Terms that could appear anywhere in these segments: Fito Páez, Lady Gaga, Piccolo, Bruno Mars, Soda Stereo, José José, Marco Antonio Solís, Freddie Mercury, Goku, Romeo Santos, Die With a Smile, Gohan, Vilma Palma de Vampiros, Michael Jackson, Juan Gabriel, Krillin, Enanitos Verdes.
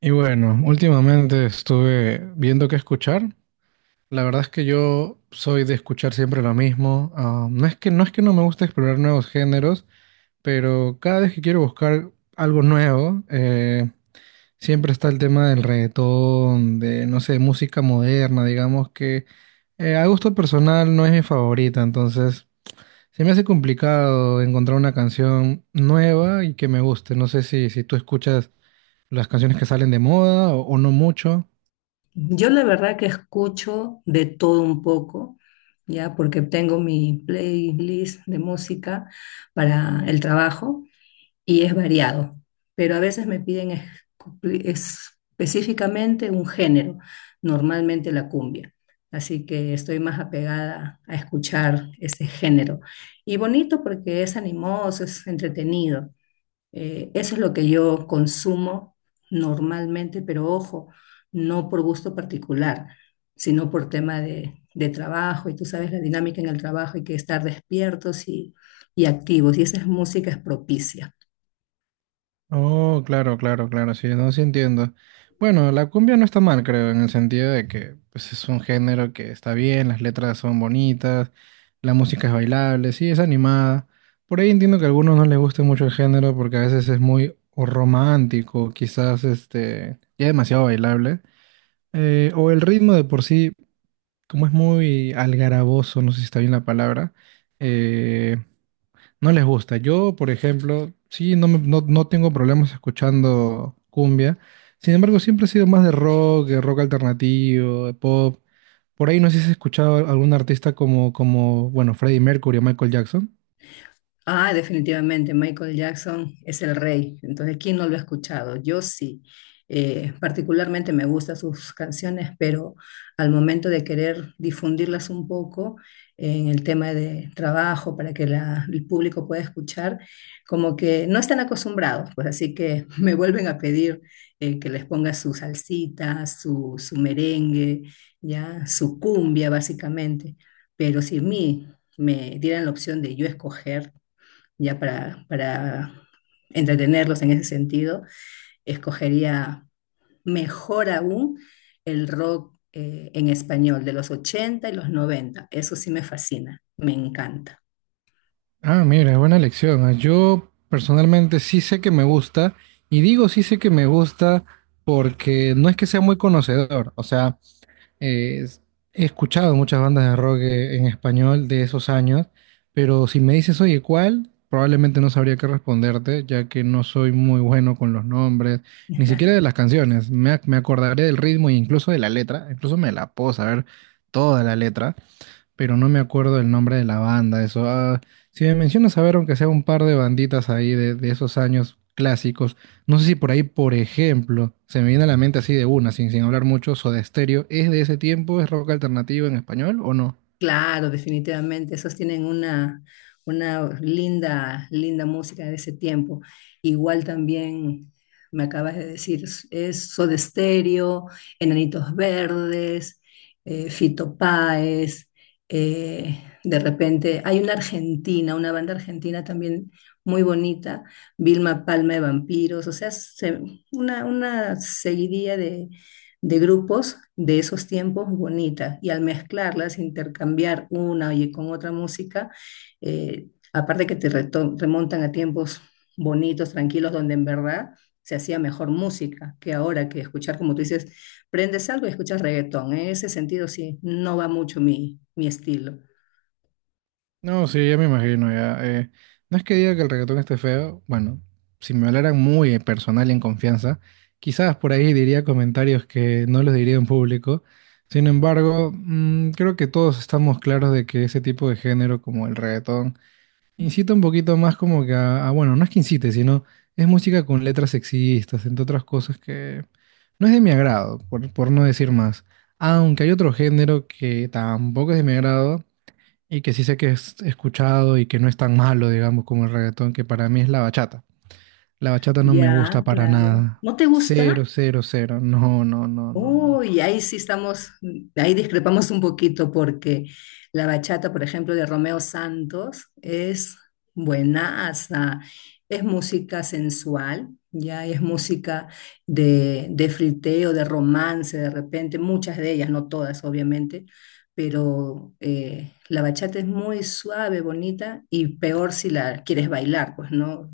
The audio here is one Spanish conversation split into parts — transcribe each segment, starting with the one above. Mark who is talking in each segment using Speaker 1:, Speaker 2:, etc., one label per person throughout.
Speaker 1: Y bueno, últimamente estuve viendo qué escuchar. La verdad es que yo soy de escuchar siempre lo mismo. No es que no me gusta explorar nuevos géneros, pero cada vez que quiero buscar algo nuevo, siempre está el tema del reggaetón, de, no sé, música moderna, digamos que a gusto personal no es mi favorita, entonces se me hace complicado encontrar una canción nueva y que me guste. No sé si tú escuchas las canciones que salen de moda o no mucho.
Speaker 2: Yo la verdad que escucho de todo un poco, ya porque tengo mi playlist de música para el trabajo y es variado, pero a veces me piden específicamente un género, normalmente la cumbia, así que estoy más apegada a escuchar ese género. Y bonito porque es animoso, es entretenido. Eso es lo que yo consumo normalmente, pero ojo, no por gusto particular, sino por tema de trabajo. Y tú sabes la dinámica en el trabajo, hay que estar despiertos y activos. Y esa es música es propicia.
Speaker 1: Oh, claro, claro, claro, sí, no, sí entiendo. Bueno, la cumbia no está mal, creo, en el sentido de que pues, es un género que está bien, las letras son bonitas, la música es bailable, sí, es animada. Por ahí entiendo que a algunos no les guste mucho el género porque a veces es muy o romántico, quizás este, ya demasiado bailable. O el ritmo de por sí, como es muy algaraboso, no sé si está bien la palabra, eh, no les gusta. Yo, por ejemplo, sí, no, no, no tengo problemas escuchando cumbia. Sin embargo, siempre he sido más de rock alternativo, de pop. Por ahí no sé si has escuchado a algún artista como, bueno, Freddie Mercury o Michael Jackson.
Speaker 2: Ah, definitivamente, Michael Jackson es el rey. Entonces, ¿quién no lo ha escuchado? Yo sí. Particularmente me gustan sus canciones, pero al momento de querer difundirlas un poco en el tema de trabajo para que el público pueda escuchar, como que no están acostumbrados, pues así que me vuelven a pedir que les ponga su salsita, su merengue, ya, su cumbia básicamente. Pero si a mí me dieran la opción de yo escoger, ya para entretenerlos en ese sentido, escogería mejor aún el rock en español de los 80 y los 90. Eso sí me fascina, me encanta.
Speaker 1: Ah, mira, buena elección. Yo personalmente sí sé que me gusta, y digo sí sé que me gusta porque no es que sea muy conocedor. O sea, Eh, es- he escuchado muchas bandas de rock en español de esos años, pero si me dices, oye, ¿cuál? Probablemente no sabría qué responderte, ya que no soy muy bueno con los nombres, ni siquiera de las canciones. Me acordaré del ritmo e incluso de la letra, incluso me la puedo saber toda la letra, pero no me acuerdo el nombre de la banda, eso. Si me mencionas, a ver, aunque sea un par de banditas ahí de esos años clásicos, no sé si por ahí, por ejemplo, se me viene a la mente así de una, sin hablar mucho, Soda Stereo, ¿es de ese tiempo? ¿Es rock alternativo en español o no?
Speaker 2: Claro, definitivamente, esos tienen una linda, linda música de ese tiempo. Igual también me acabas de decir, es Soda Stereo, Enanitos Verdes, Fito Páez, de repente hay una argentina, una banda argentina también muy bonita, Vilma Palma de Vampiros, o sea, una seguidilla de grupos de esos tiempos bonitas y al mezclarlas, intercambiar una y con otra música, aparte que te remontan a tiempos bonitos, tranquilos, donde en verdad se hacía mejor música que ahora que escuchar, como tú dices, prendes algo y escuchas reggaetón. En ese sentido, sí, no va mucho mi estilo.
Speaker 1: No, sí, ya me imagino, ya. No es que diga que el reggaetón esté feo, bueno, si me hablaran muy personal y en confianza, quizás por ahí diría comentarios que no los diría en público. Sin embargo, creo que todos estamos claros de que ese tipo de género como el reggaetón incita un poquito más como que a, bueno, no es que incite, sino es música con letras sexistas, entre otras cosas que no es de mi agrado, por no decir más. Aunque hay otro género que tampoco es de mi agrado y que sí sé que es escuchado y que no es tan malo, digamos, como el reggaetón, que para mí es la bachata. La bachata no me gusta
Speaker 2: Ya,
Speaker 1: para
Speaker 2: claro.
Speaker 1: nada.
Speaker 2: ¿No te
Speaker 1: Cero,
Speaker 2: gusta?
Speaker 1: cero, cero. No, no, no, no, no.
Speaker 2: Uy, ahí sí estamos, ahí discrepamos un poquito porque la bachata, por ejemplo, de Romeo Santos es buenaza, es música sensual, ya es música de friteo, de romance, de repente, muchas de ellas, no todas, obviamente, pero la bachata es muy suave, bonita y peor si la quieres bailar, pues no,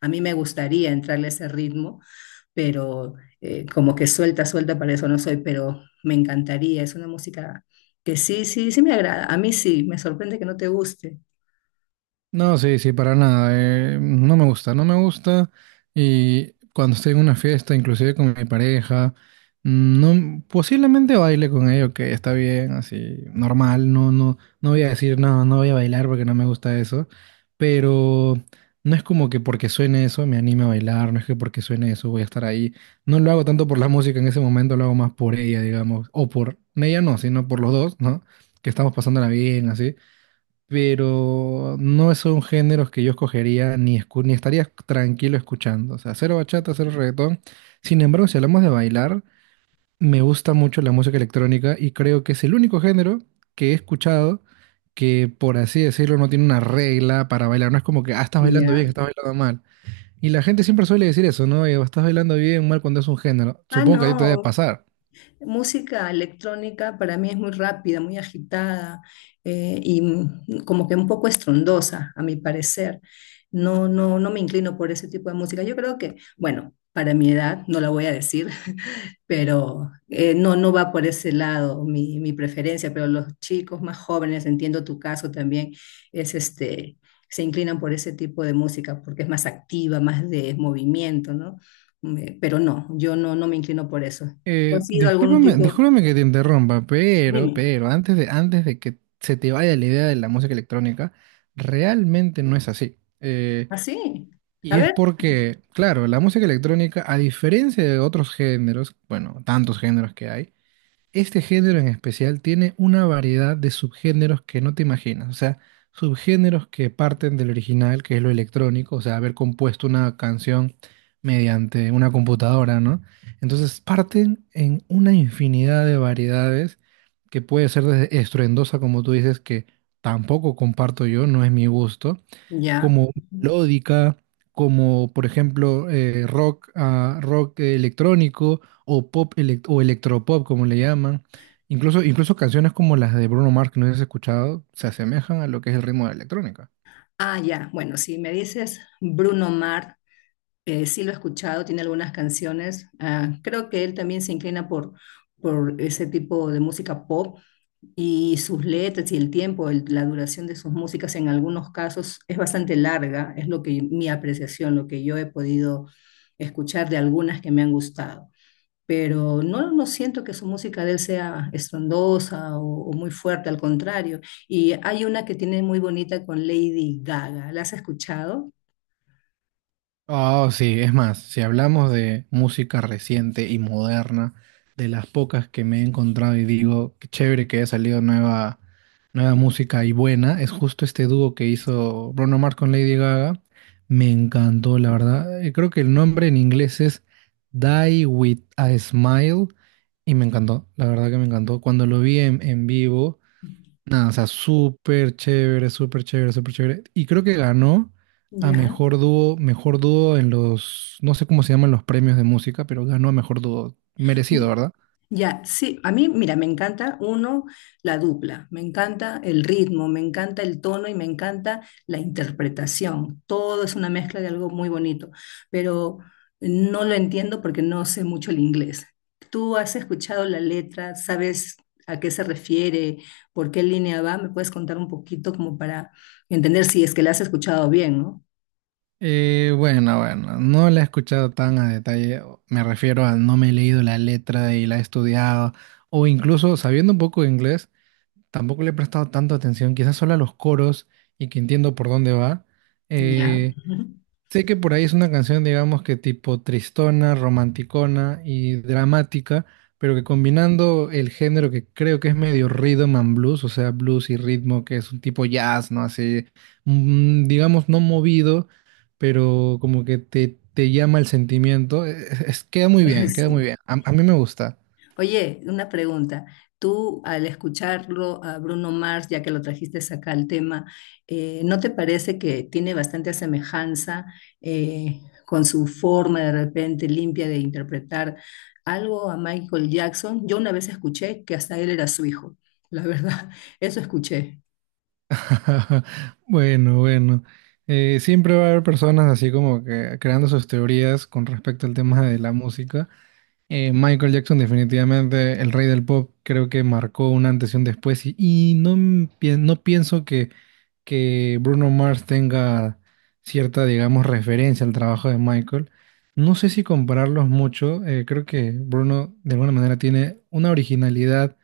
Speaker 2: a mí me gustaría entrarle a ese ritmo pero como que suelta, suelta, para eso no soy, pero me encantaría, es una música que sí, sí, sí me agrada, a mí sí, me sorprende que no te guste,
Speaker 1: No, sí, sí, para nada. No me gusta, no me gusta. Y cuando estoy en una fiesta, inclusive con mi pareja, no, posiblemente baile con ello, que está bien, así, normal. No, no, no voy a decir, no, no voy a bailar porque no me gusta eso. Pero no es como que porque suene eso me anime a bailar, no es que porque suene eso voy a estar ahí. No lo hago tanto por la música en ese momento, lo hago más por ella, digamos. O por ella no, sino por los dos, ¿no? Que estamos pasándola bien, así pero no son géneros que yo escogería ni estaría tranquilo escuchando. O sea, cero bachata, cero reggaetón. Sin embargo, si hablamos de bailar, me gusta mucho la música electrónica y creo que es el único género que he escuchado que, por así decirlo, no tiene una regla para bailar. No es como que, ah, estás bailando bien,
Speaker 2: ¿ya?
Speaker 1: estás bailando mal. Y la gente siempre suele decir eso, ¿no? Estás bailando bien, mal cuando es un género.
Speaker 2: Ah,
Speaker 1: Supongo que a ti te debe
Speaker 2: no,
Speaker 1: pasar.
Speaker 2: música electrónica para mí es muy rápida, muy agitada y como que un poco estrondosa, a mi parecer. No, no, no me inclino por ese tipo de música. Yo creo que, bueno, para mi edad, no la voy a decir, pero no, no va por ese lado mi preferencia, pero los chicos más jóvenes, entiendo tu caso también, es este, se inclinan por ese tipo de música porque es más activa, más de movimiento, ¿no? Pero no, yo no, no me inclino por eso. ¿Tú
Speaker 1: Eh,
Speaker 2: has sido algún
Speaker 1: discúlpame,
Speaker 2: tipo?
Speaker 1: discúlpame que te interrumpa,
Speaker 2: Dime.
Speaker 1: pero, antes de que se te vaya la idea de la música electrónica, realmente no es así.
Speaker 2: ¿Así? A
Speaker 1: Y es
Speaker 2: ver,
Speaker 1: porque, claro, la música electrónica, a diferencia de otros géneros, bueno, tantos géneros que hay, este género en especial tiene una variedad de subgéneros que no te imaginas, o sea, subgéneros que parten del original, que es lo electrónico, o sea, haber compuesto una canción mediante una computadora, ¿no? Entonces parten en una infinidad de variedades que puede ser desde estruendosa, como tú dices, que tampoco comparto yo, no es mi gusto,
Speaker 2: ya.
Speaker 1: como melódica, como por ejemplo rock, ah, rock electrónico o o electropop, como le llaman. Incluso canciones como las de Bruno Mars, que no has escuchado, se asemejan a lo que es el ritmo de la electrónica.
Speaker 2: Ah, ya. Bueno, si me dices Bruno Mars, sí lo he escuchado, tiene algunas canciones. Ah, creo que él también se inclina por ese tipo de música pop y sus letras y el tiempo, la duración de sus músicas en algunos casos es bastante larga, es lo que mi apreciación, lo que yo he podido escuchar de algunas que me han gustado. Pero no, no siento que su música de él sea estrondosa o muy fuerte, al contrario. Y hay una que tiene muy bonita con Lady Gaga. ¿La has escuchado?
Speaker 1: Oh, sí, es más, si hablamos de música reciente y moderna, de las pocas que me he encontrado y digo, qué chévere que haya salido nueva, nueva música y buena, es justo este dúo que hizo Bruno Mars con Lady Gaga. Me encantó, la verdad. Creo que el nombre en inglés es Die With a Smile y me encantó, la verdad que me encantó. Cuando lo vi en vivo. Nada, o sea, súper chévere, súper chévere, súper chévere. Y creo que ganó a
Speaker 2: Ya.
Speaker 1: mejor dúo en los, no sé cómo se llaman los premios de música, pero ganó a mejor dúo. Merecido,
Speaker 2: Y-
Speaker 1: ¿verdad?
Speaker 2: Ya, sí, a mí, mira, me encanta uno, la dupla, me encanta el ritmo, me encanta el tono y me encanta la interpretación. Todo es una mezcla de algo muy bonito, pero no lo entiendo porque no sé mucho el inglés. ¿Tú has escuchado la letra? ¿Sabes a qué se refiere? ¿Por qué línea va? ¿Me puedes contar un poquito como para entender si es que la has escuchado bien, ¿no?
Speaker 1: Bueno, no la he escuchado tan a detalle. Me refiero a no me he leído la letra y la he estudiado. O incluso sabiendo un poco de inglés, tampoco le he prestado tanta atención, quizás solo a los coros y que entiendo por dónde va.
Speaker 2: Ya.
Speaker 1: Eh,
Speaker 2: Ujú.
Speaker 1: Sé que por ahí es una canción, digamos que tipo tristona, romanticona y dramática, pero que combinando el género que creo que es medio rhythm and blues, o sea, blues y ritmo, que es un tipo jazz, ¿no? Así, digamos, no movido, pero como que te llama el sentimiento. Queda muy bien, queda muy
Speaker 2: Sí.
Speaker 1: bien. A mí me gusta.
Speaker 2: Oye, una pregunta. Tú al escucharlo a Bruno Mars, ya que lo trajiste acá al tema, ¿no te parece que tiene bastante semejanza eh, con su forma de repente limpia de interpretar algo a Michael Jackson? Yo una vez escuché que hasta él era su hijo, la verdad, eso escuché.
Speaker 1: Bueno. Siempre va a haber personas así como que creando sus teorías con respecto al tema de la música. Michael Jackson definitivamente el rey del pop, creo que marcó un antes y un después y no, no pienso que Bruno Mars tenga cierta, digamos, referencia al trabajo de Michael. No sé si compararlos mucho, creo que Bruno de alguna manera tiene una originalidad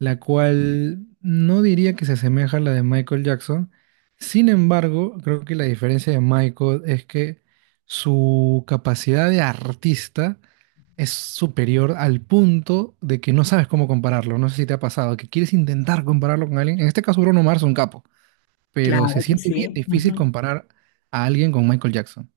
Speaker 1: la cual no diría que se asemeja a la de Michael Jackson. Sin embargo, creo que la diferencia de Michael es que su capacidad de artista es superior al punto de que no sabes cómo compararlo. No sé si te ha pasado, que quieres intentar compararlo con alguien. En este caso, Bruno Mars es un capo, pero se
Speaker 2: Claro que
Speaker 1: siente bien
Speaker 2: sí.
Speaker 1: difícil comparar a alguien con Michael Jackson.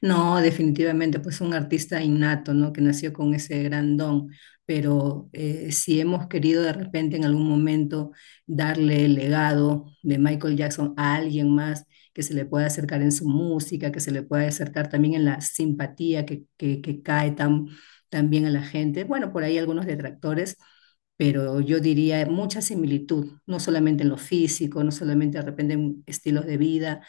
Speaker 2: No, definitivamente, pues un artista innato, ¿no? Que nació con ese gran don, pero si hemos querido de repente en algún momento darle el legado de Michael Jackson a alguien más que se le pueda acercar en su música, que se le pueda acercar también en la simpatía que cae tan, tan bien a la gente, bueno, por ahí algunos detractores pero yo diría mucha similitud, no solamente en lo físico, no solamente de repente en estilos de vida,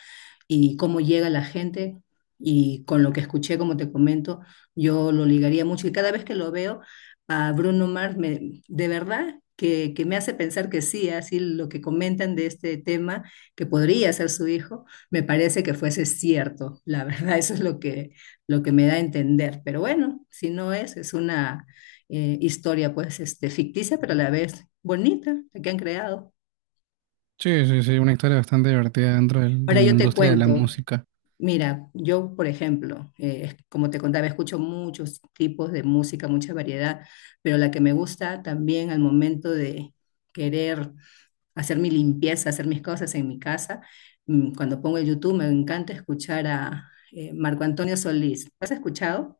Speaker 2: y cómo llega la gente. Y con lo que escuché, como te comento, yo lo ligaría mucho. Y cada vez que lo veo a Bruno Mars, de verdad que me hace pensar que sí, así lo que comentan de este tema, que podría ser su hijo, me parece que fuese cierto. La verdad, eso es lo que me da a entender. Pero bueno, si no es, es una historia pues este, ficticia, pero a la vez bonita, la que han creado.
Speaker 1: Sí, sí, sí, una historia bastante divertida dentro de
Speaker 2: Ahora
Speaker 1: la
Speaker 2: yo te
Speaker 1: industria de la
Speaker 2: cuento.
Speaker 1: música.
Speaker 2: Mira, yo, por ejemplo, como te contaba, escucho muchos tipos de música, mucha variedad, pero la que me gusta también al momento de querer hacer mi limpieza, hacer mis cosas en mi casa, mm, cuando pongo el YouTube, me encanta escuchar a Marco Antonio Solís. ¿Has escuchado?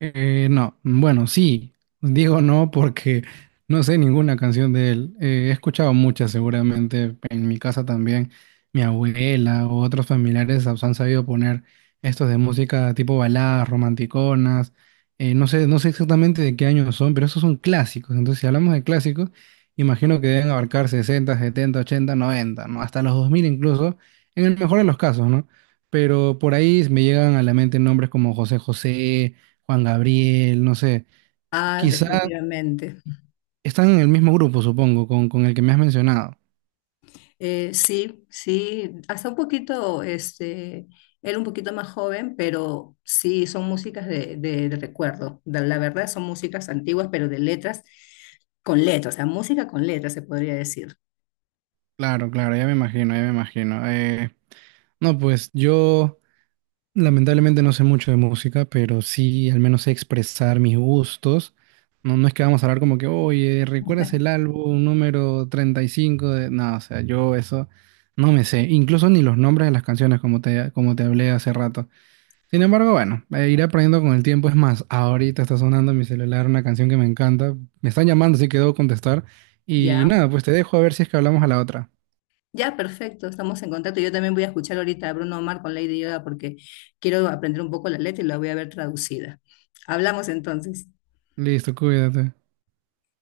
Speaker 1: No, bueno, sí, digo no porque no sé ninguna canción de él. He escuchado muchas seguramente en mi casa también. Mi abuela o otros familiares han sabido poner estos de música tipo baladas, romanticonas. No sé, no sé exactamente de qué años son, pero esos son clásicos. Entonces, si hablamos de clásicos, imagino que deben abarcar 60, 70, 80, 90 ¿no? Hasta los 2000 incluso, en el mejor de los casos, ¿no? Pero por ahí me llegan a la mente nombres como José José Juan Gabriel, no sé.
Speaker 2: Ah,
Speaker 1: Quizá
Speaker 2: definitivamente.
Speaker 1: están en el mismo grupo, supongo, con el que me has mencionado.
Speaker 2: Sí, sí, hasta un poquito, este, él un poquito más joven, pero sí, son músicas de recuerdo. La verdad son músicas antiguas, pero de letras con letras, o sea, música con letras se podría decir.
Speaker 1: Claro, claro, ya me imagino, ya me imagino. No, pues yo lamentablemente no sé mucho de música, pero sí al menos sé expresar mis gustos. No, no es que vamos a hablar como que, oye, ¿recuerdas el álbum número 35 de...? No, o sea, yo eso no me sé. Incluso ni los nombres de las canciones, como te hablé hace rato. Sin embargo, bueno, iré aprendiendo con el tiempo. Es más, ahorita está sonando en mi celular una canción que me encanta. Me están llamando, así que debo contestar. Y
Speaker 2: Ya,
Speaker 1: nada, pues te dejo a ver si es que hablamos a la otra.
Speaker 2: ya, perfecto, estamos en contacto. Yo también voy a escuchar ahorita a Bruno Mars con Lady Gaga porque quiero aprender un poco la letra y la voy a ver traducida. Hablamos entonces.
Speaker 1: Listo, cuídate.